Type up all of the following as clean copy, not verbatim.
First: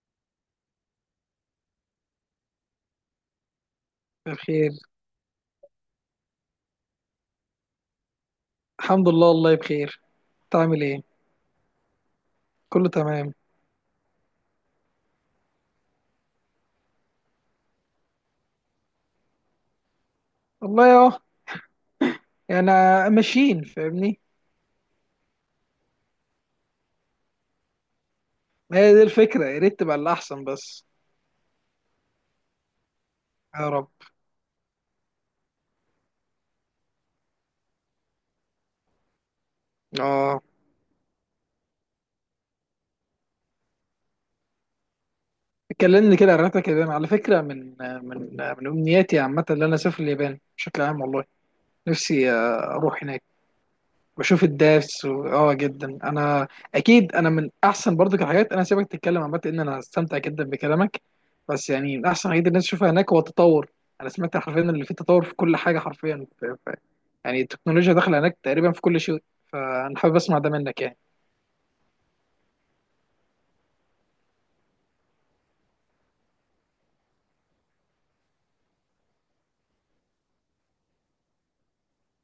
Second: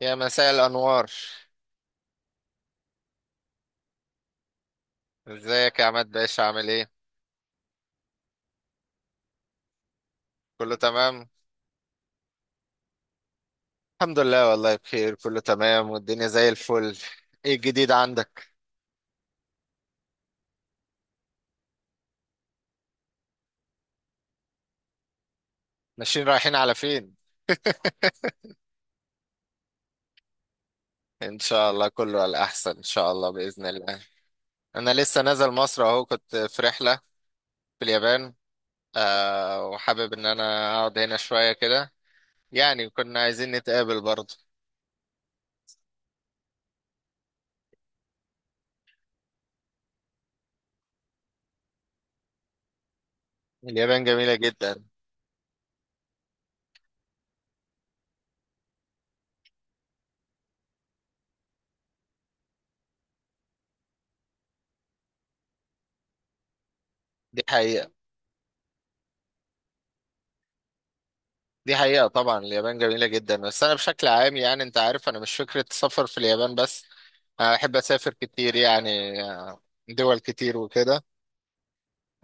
يا مساء الأنوار. بخير. ازيك يا عماد باشا، عامل ايه؟ الحمد لله والله بخير. انت كله عامل ايه؟ تمام؟ كله تمام. الحمد لله والله بخير، كله تمام والدنيا زي الفل. ايه الجديد عندك؟ والله اهو، يعني ماشيين، فاهمني. ماشيين رايحين على فين؟ ما هي دي الفكره، يا ريت تبقى الاحسن بس. ان شاء الله كله على الأحسن، ان شاء الله بإذن يا رب. الله. انا لسه نازل مصر اهو، كنت في رحلة في اليابان. وحابب ان اه، انا اقعد هنا شوية كده. يعني كنا عايزين نتقابل برضه. اتكلمني كده عن رحلتك اليابان. على فكره من امنياتي عامه ان انا اسافر اليابان بشكل عام والله. نفسي اروح هناك. اليابان جميلة بشوف جدا. الداس اه، جدا انا. اكيد انا من احسن برضو الحاجات، انا سيبك تتكلم، عامه ان انا استمتع جدا بكلامك. بس يعني من احسن الحاجات اللي الناس تشوفها هناك هو التطور. انا سمعت حرفيا اللي فيه تطور في كل حاجه حرفيا، يعني دي حقيقة. التكنولوجيا داخله هناك تقريبا في كل شيء. فانا حابب اسمع ده منك يعني. دي حقيقة، طبعا اليابان جميلة جدا، بس أنا بشكل عام، يعني أنت عارف أنا مش فكرة سفر في اليابان بس. أنا بحب أسافر كتير يعني. دول كتير وكده.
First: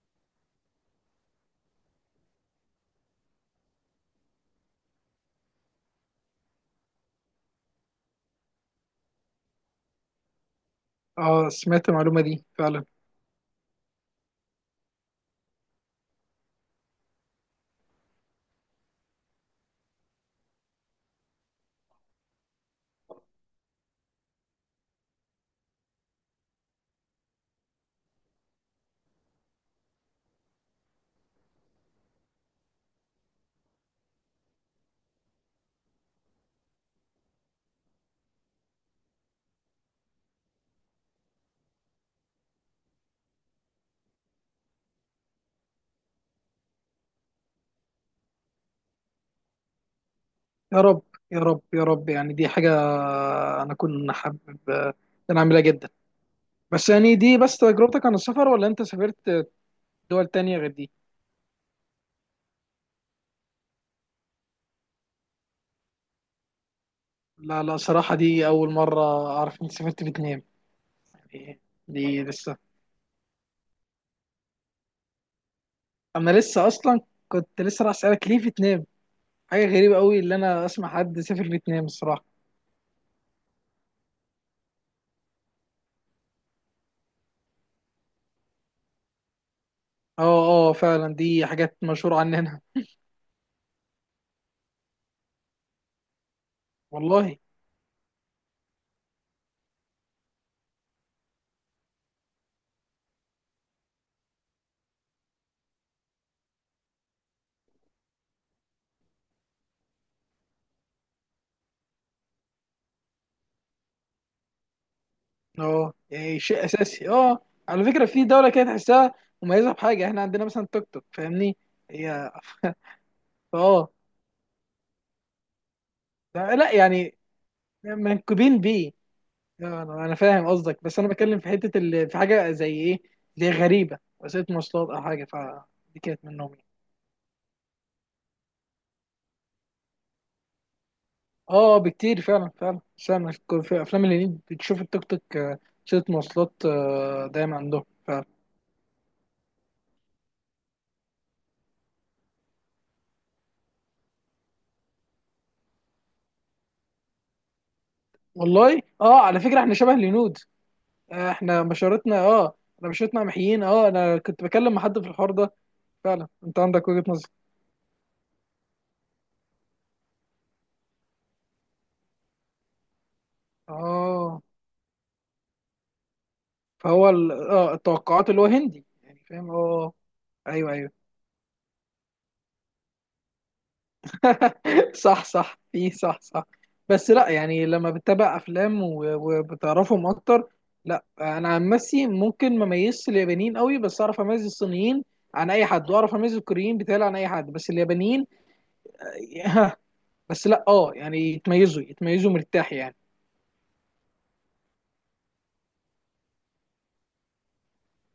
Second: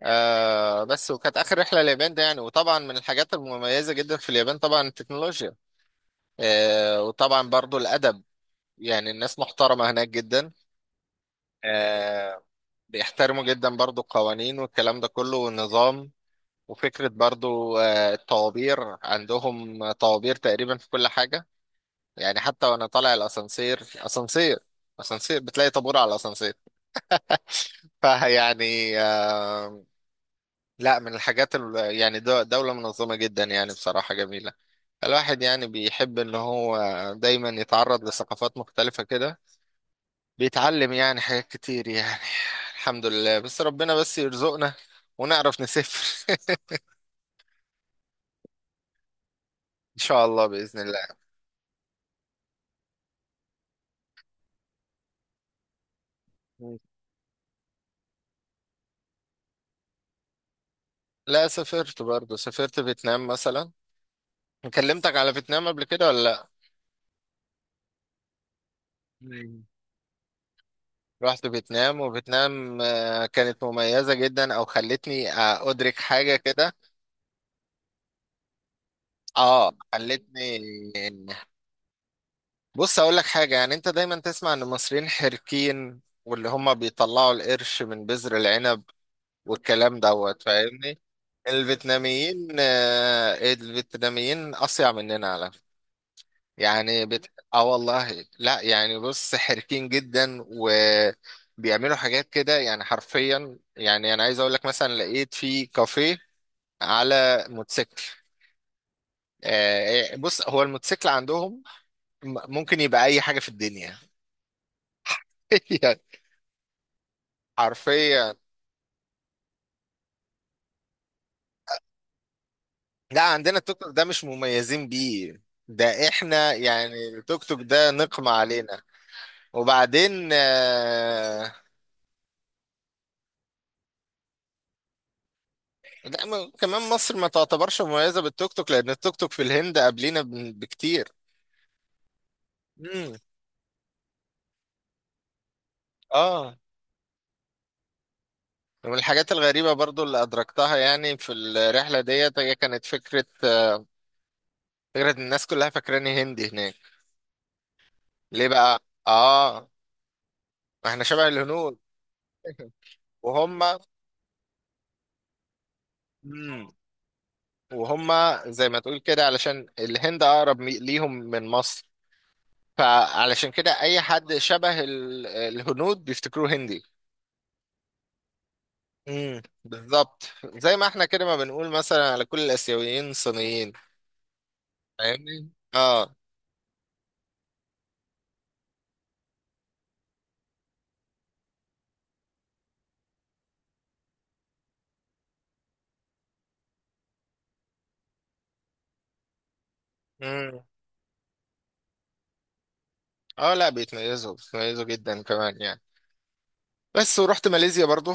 بس وكانت آخر رحلة اليابان ده يعني، وطبعا من الحاجات المميزة جدا في اليابان طبعا التكنولوجيا. وطبعا برضو الأدب، يعني الناس محترمة هناك جدا. اه، سمعت المعلومه آه. دي فعلا. بيحترموا جدا برضو القوانين والكلام ده كله والنظام. وفكرة برضو، الطوابير، عندهم طوابير تقريبا في كل حاجة. يعني حتى وانا طالع الاسانسير، اسانسير اسانسير بتلاقي طابور على الاسانسير. فيعني. لا، من الحاجات يعني دولة منظمة جدا، يعني بصراحة جميلة. الواحد يعني بيحب ان هو دايما يتعرض لثقافات مختلفة كده، بيتعلم يعني حاجات كتير يعني. الحمد لله، بس ربنا بس يرزقنا ونعرف نسافر. ان شاء الله باذن يا رب الله. يا رب يا رب. يعني دي حاجه انا كنت حابب، ان انا اعملها جدا. بس يعني دي بس تجربتك؟ عن السفر، ولا انت سافرت دول تانية غير دي؟ لا، سافرت برضه، سافرت فيتنام مثلا. كلمتك على فيتنام قبل كده ولا؟ لا لا، صراحة دي أول مرة لا. أعرف إنك سافرت فيتنام. رحت يعني فيتنام، دي لسه، وفيتنام، كانت مميزة جدا، او خلتني، ادرك أنا حاجة لسه كده. أصلا كنت لسه راح أسألك ليه فيتنام. حاجة اه غريبة أوي اللي خلتني. أنا أسمع حد سافر فيتنام الصراحة. بص اقول لك حاجة، يعني انت دايما تسمع ان المصريين حركين واللي هم بيطلعوا القرش من بذر العنب والكلام أه، دوت، أه فاهمني. فعلا دي حاجات مشهورة عننا. الفيتناميين اصيع مننا على، يعني والله. والله لا، يعني بص حركين جدا وبيعملوا حاجات كده يعني حرفيا، يعني انا عايز اقول لك مثلا لقيت في كافيه على موتوسيكل. بص، هو الموتوسيكل عندهم ممكن يبقى اي حاجة في الدنيا. أه يعني يعني شيء أساسي، أه. على فكرة في حرفيا. دولة كده تحسها مميزة بحاجة، إحنا عندنا مثلا توك توك فاهمني، هي. لا، عندنا التوك أه. توك ده مش مميزين بيه، ده احنا لا لا، يعني يعني التوك توك ده نقمة منكوبين علينا. بيه. انا وبعدين فاهم قصدك، بس انا بتكلم في حته اللي في حاجه زي ايه، زي غريبه، وسيله مواصلات او حاجه، فدي لا، كانت منهم يعني. كمان مصر ما تعتبرش مميزة بالتوك توك، لأن التوك توك في الهند قبلينا بكتير. اه بكتير فعلا فعلا. امم. فعلا، في افلام الهنيد بتشوف التوك توك، وسيله مواصلات اه. دايما عندهم فعلا. ومن الحاجات الغريبة برضو اللي أدركتها يعني في الرحلة ديت، هي كانت فكرة، إن الناس كلها فاكراني هندي هناك. ليه بقى؟ والله، اه. على فكره آه، احنا شبه الهنود. ما احنا شبه احنا الهنود. بشرتنا اه، بشرتنا وهم. محيين. اه انا كنت بكلم مع حد في الحوار ده، فعلا انت مم. عندك وجهه نظر. وهم زي ما تقول كده، علشان الهند أقرب ليهم من مصر، فعلشان كده أي حد اه شبه الهنود بيفتكروه هندي. فهو التوقعات اللي هو هندي يعني، فاهم اه بالظبط. ايوه زي ما احنا ايوه. كده، ما بنقول مثلا على كل الاسيويين صينيين. صح فاهمني صح في اه. صح صح. بس لا يعني لما بتتابع وبتعرفهم اكتر، لا انا عن نفسي ممكن ما اميزش اليابانيين قوي، بس اعرف اميز الصينيين عن اي حد، واعرف اميز الكوريين بتاعي عن اي حد، بس اليابانيين. بس امم. لا اه يعني يتميزوا يتميزوا مرتاح يعني. اه، لا، بيتميزوا بيتميزوا جدا كمان يعني. بس ورحت ماليزيا برضو،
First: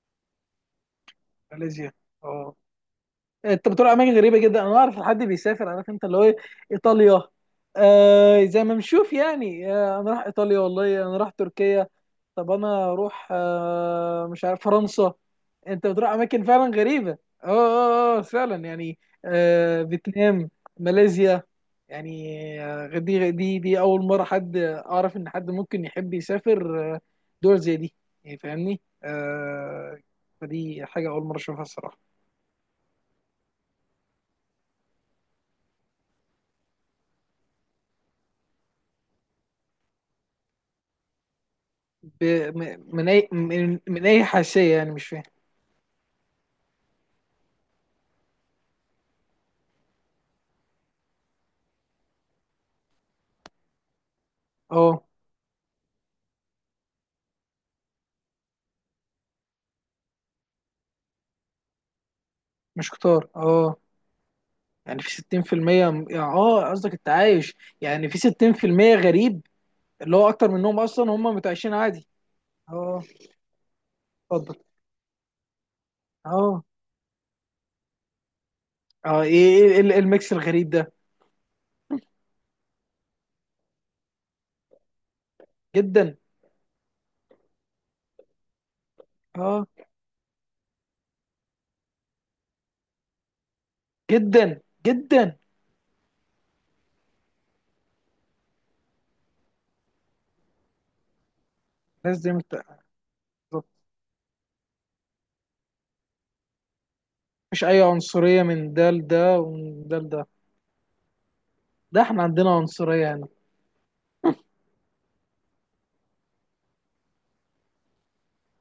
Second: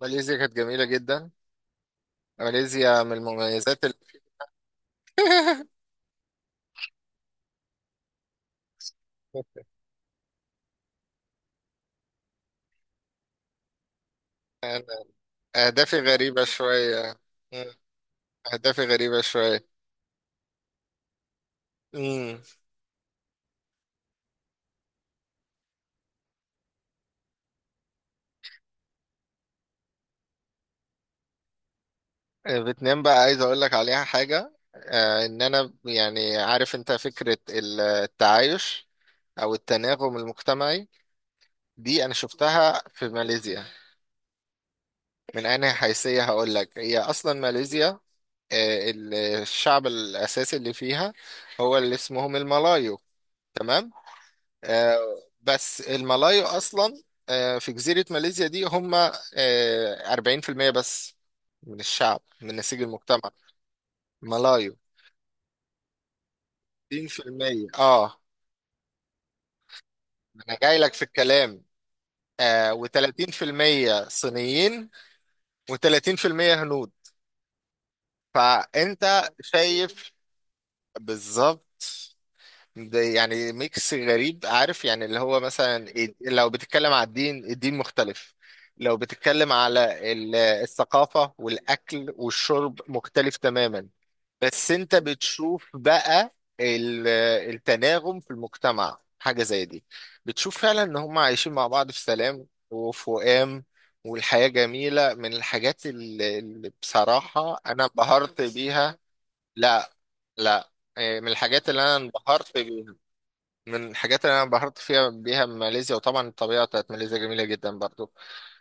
ماليزيا كانت جميلة جدا. ماليزيا، اه. ماليزيا من انت المميزات بتروح اماكن غريبه جدا، انا اعرف حد بيسافر عارف انت اللي هو ايه، ايطاليا. آه زي ما بنشوف يعني، آه انا راح ايطاليا، والله انا راح تركيا. طب انا اروح آه مش عارف أنا فرنسا. انت اهدافي بتروح غريبة اماكن فعلا غريبه، اه شوية. مم. اه اه فعلا اهدافي يعني. غريبة شوية. آه فيتنام، ماليزيا، يعني امم. دي اول مره حد اعرف ان حد ممكن يحب يسافر دول زي دي، يعني فاهمني آه. فدي حاجه اول مره اشوفها الصراحه. فيتنام بقى عايز اقول لك عليها حاجة، ان انا يعني عارف انت فكرة التعايش، او التناغم المجتمعي، دي انا ب... شفتها في ماليزيا. من اي حاشيه؟ يعني مش فاهم. من انهي حيثية هقول لك، هي اصلا ماليزيا، الشعب الأساسي اللي فيها هو اللي اسمهم الملايو. تمام. آه، اه. بس الملايو أصلا، في جزيرة ماليزيا دي هم، 40% بس من الشعب من نسيج مش كتار، المجتمع اه. ملايو. يعني في 60%. يعني اه قصدك التعايش. 60% يعني في . 60% غريب، اللي هو اكتر أنا جاي منهم لك في اصلا، هم الكلام. متعايشين عادي. اه، و30% اتفضل. صينيين، و30% اه. هنود. اه فأنت ايه ايه إيه شايف. الميكس الغريب ده. بالظبط. ده يعني ميكس غريب، عارف، يعني اللي هو مثلا جدا. لو بتتكلم على الدين، الدين مختلف. لو بتتكلم اه. على الثقافة والأكل والشرب مختلف تماما. جدا بس انت جدا. بتشوف بقى ال- التناغم في المجتمع حاجة زي دي، بتشوف فعلا ان هم عايشين مع بعض في الناس دي سلام وفؤام، والحياة جميلة. من الحاجات اللي بصراحة مش اي انا انبهرت عنصريه من ده بيها. لده ومن لا، ده لده. لا. إيه، من الحاجات اللي انا ده احنا عندنا انبهرت بيها. عنصريه هنا. من الحاجات اللي انا انبهرت بيها ماليزيا، وطبعا الطبيعه بتاعت ماليزيا جميله جدا برضو.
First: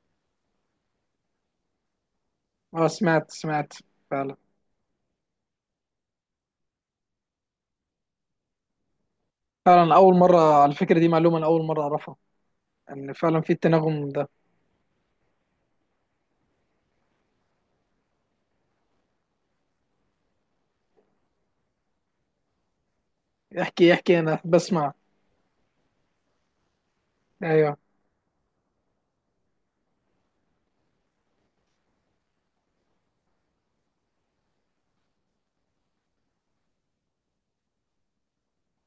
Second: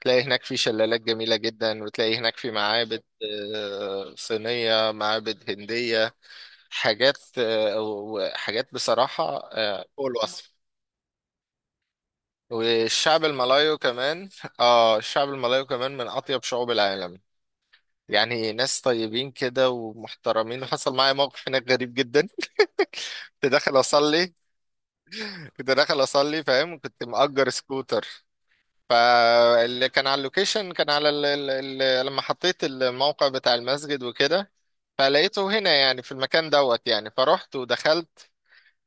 تلاقي هناك في شلالات جميله جدا، وتلاقي هناك في اه معابد سمعت سمعت. آه، فعلا صينيه، معابد هنديه، حاجات، وحاجات بصراحه، فعلا. فوق اول مره الوصف. على الفكره دي معلومه، انا اول مره اعرفها، ان والشعب فعلا في الملايو التناغم ده. كمان، اه الشعب الملايو كمان من اطيب شعوب العالم، يعني ناس طيبين كده ومحترمين. وحصل معايا موقف هناك غريب جدا. كنت داخل احكي احكي، اصلي. انا بسمع. كنت داخل اصلي، فاهم، كنت مأجر ايوه. سكوتر. فاللي كان على اللوكيشن كان على لما حطيت الموقع بتاع المسجد وكده، فلقيته هنا يعني في المكان دوت، يعني فرحت ودخلت.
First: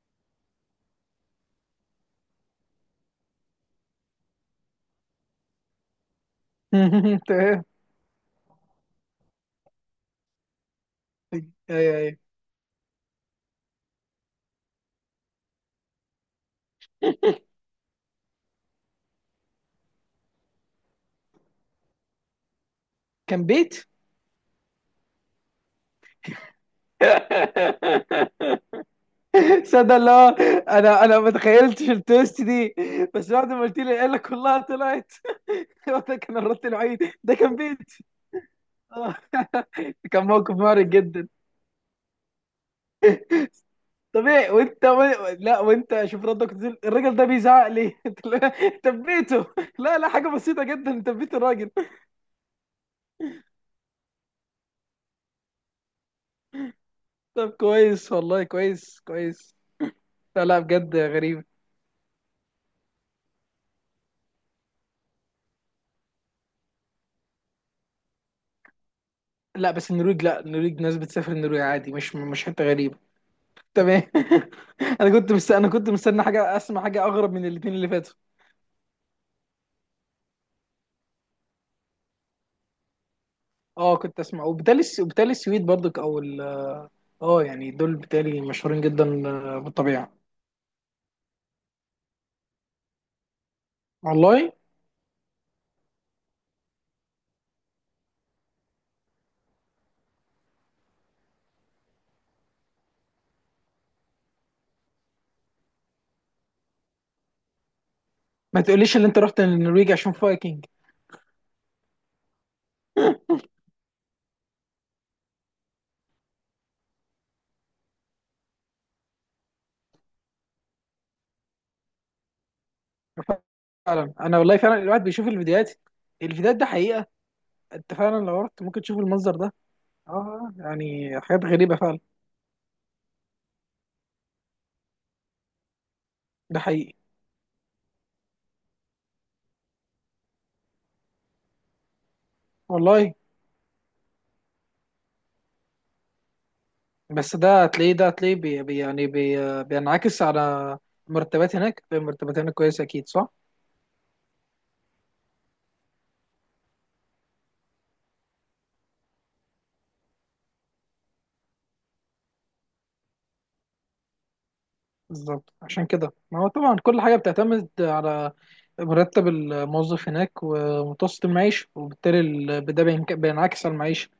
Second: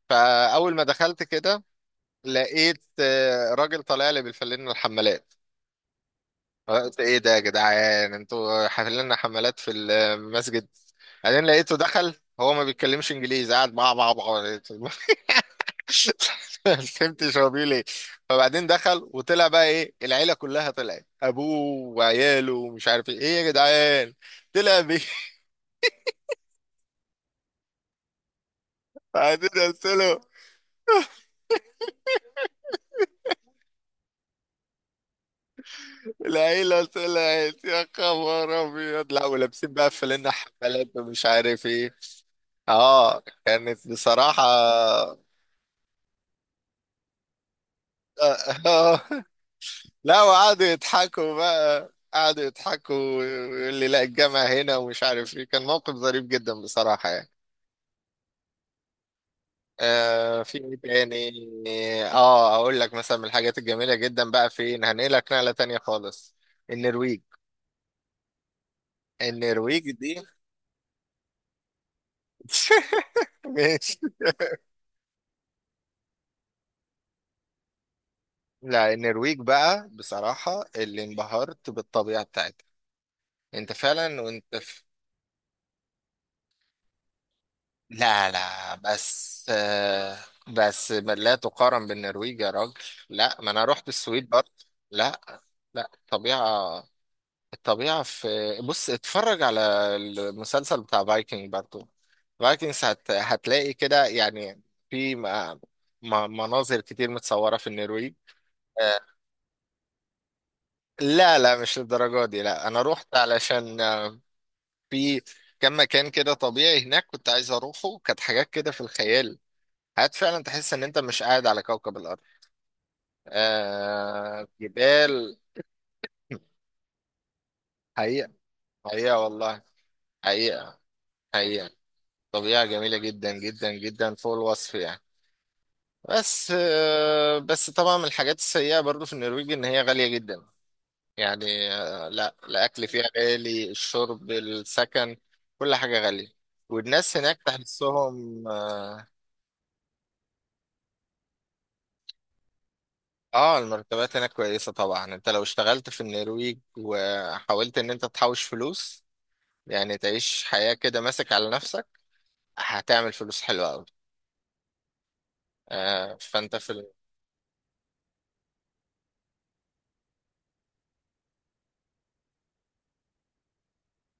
فأول ما دخلت كده لقيت، راجل طالع لي بالفلين الحمالات. قلت ايه ده يا تمام. جدعان، انتوا حافلين حمالات في المسجد؟ بعدين لقيته ايوه دخل. ايوه، هو ما بيتكلمش انجليزي، قاعد بقى. ما فهمتش هو بيقول ايه. فبعدين دخل وطلع بقى ايه، العيله كلها طلعت، ابوه وعياله ومش عارف ايه ايه كان يا بيت. جدعان، طلع بيه. بعدين قلت صدق له الله. انا ما تخيلتش التويست دي، بس بعد ما قلت لي قال لك كلها طلعت. هو ده كان الرد العيله الوحيد، ده كان طلعت، يا بيت. خبر ابيض، آه، لا ولابسين بقى كان فلنا موقف حفلات محرج ومش جدا. عارف ايه. اه كانت طب بصراحه ايه آه. لا، وانت شوف ردك تقول الراجل ده بيزعق لي. تبيته. لا لا لا، حاجه بسيطه وقعدوا جدا تبيت يضحكوا الراجل. بقى، قعدوا يضحكوا ويقول لي لا الجامع هنا ومش عارف ايه. كان موقف ظريف جدا بصراحه يعني. طب كويس، والله كويس كويس. لا في لا، ايه بجد تاني. غريب. اه اقول لك مثلا من الحاجات الجميله جدا بقى، فين هنقلك نقله تانية خالص. النرويج. لا النرويج بس دي. النرويج، لا النرويج ناس بتسافر النرويج عادي، مش مش حته غريبه. ماشي. تمام. انا كنت مستني حاجه، اسمع حاجه اغرب من الاثنين اللي فاتوا. لا، النرويج بقى بصراحه اللي انبهرت بالطبيعه بتاعتها، انت اه فعلا كنت اسمع، وانت في. وبالتالي السويد برضك اه يعني دول لا بالتالي لا، مشهورين جدا بس بالطبيعه. آه بس لا تقارن بالنرويج يا راجل. لا، ما انا رحت السويد برضه. والله. لا. لا، طبيعه. الطبيعة في، بص اتفرج على المسلسل بتاع فايكنج برضو، فايكنجز هتلاقي كده، يعني في م... مناظر كتير متصورة في النرويج. ما تقوليش آه، ان انت رحت النرويج عشان فايكنج. لا، لا، مش للدرجة دي، لا أنا روحت علشان، في كم مكان كده طبيعي هناك كنت عايز أروحه، كانت حاجات كده في الخيال، حاجات فعلا تحس إن أنت مش قاعد على كوكب الأرض. فعلا، انا ، والله فعلا الواحد بيشوف جبال. الفيديوهات، الفيديوهات ده حقيقه، انت فعلا حقيقة. لو رحت ممكن تشوف حقيقة المنظر ده. والله. اه حقيقة. يعني حاجات حقيقة. غريبه فعلا. طبيعة جميلة جدا جدا جدا فوق الوصف يعني. بس ده حقيقي. طبعا من الحاجات السيئة برضو في النرويج إن هي غالية جدا. يعني، لا، الأكل فيها والله. غالي، الشرب، السكن، كل حاجة غالية. والناس بس هناك ده هتلاقيه ده هتلاقيه تحسهم بي بي- يعني اه بي بينعكس على مرتبات. هناك المرتبات هناك كويسة أكيد، صح؟ المرتبات هناك كويسة، طبعا انت لو اشتغلت في النرويج وحاولت ان انت تحوش فلوس، يعني تعيش حياة كده ماسك على نفسك، هتعمل فلوس حلوة أوي. بالظبط، عشان كده ما هو فانت في طبعا ال- كل حاجة بتعتمد على مرتب الموظف هناك ومتوسط المعيشة، وبالتالي ده بينعكس على المعيشة.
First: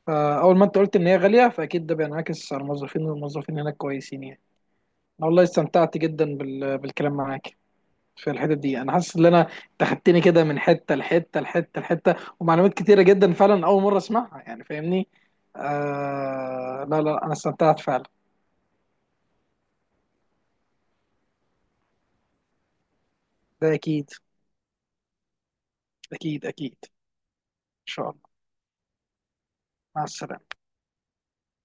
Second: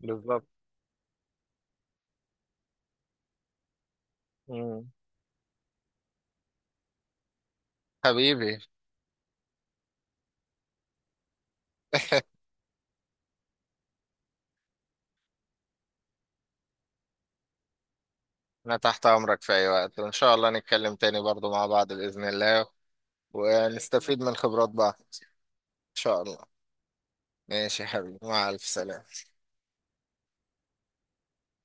بالظبط. فأول ما أنت قلت إن هي غالية، فأكيد ده بينعكس على الموظفين، والموظفين هناك كويسين يعني. مم. أنا والله استمتعت جدا بالكلام معاك في الحتت حبيبي. دي. انا حاسس ان انا تخدتني كده من حته لحته لحته لحته، ومعلومات كتيره جدا فعلا اول مره اسمعها، يعني فاهمني. آه لا لا، انا استمتعت فعلا. أنا تحت أمرك في أي وقت، وإن شاء الله نتكلم تاني برضو مع بعض بإذن الله، ده اكيد ونستفيد من خبرات بعض إن شاء الله. اكيد اكيد. ماشي ان يا شاء حبيبي، الله. مع ألف سلامة. مع السلامه.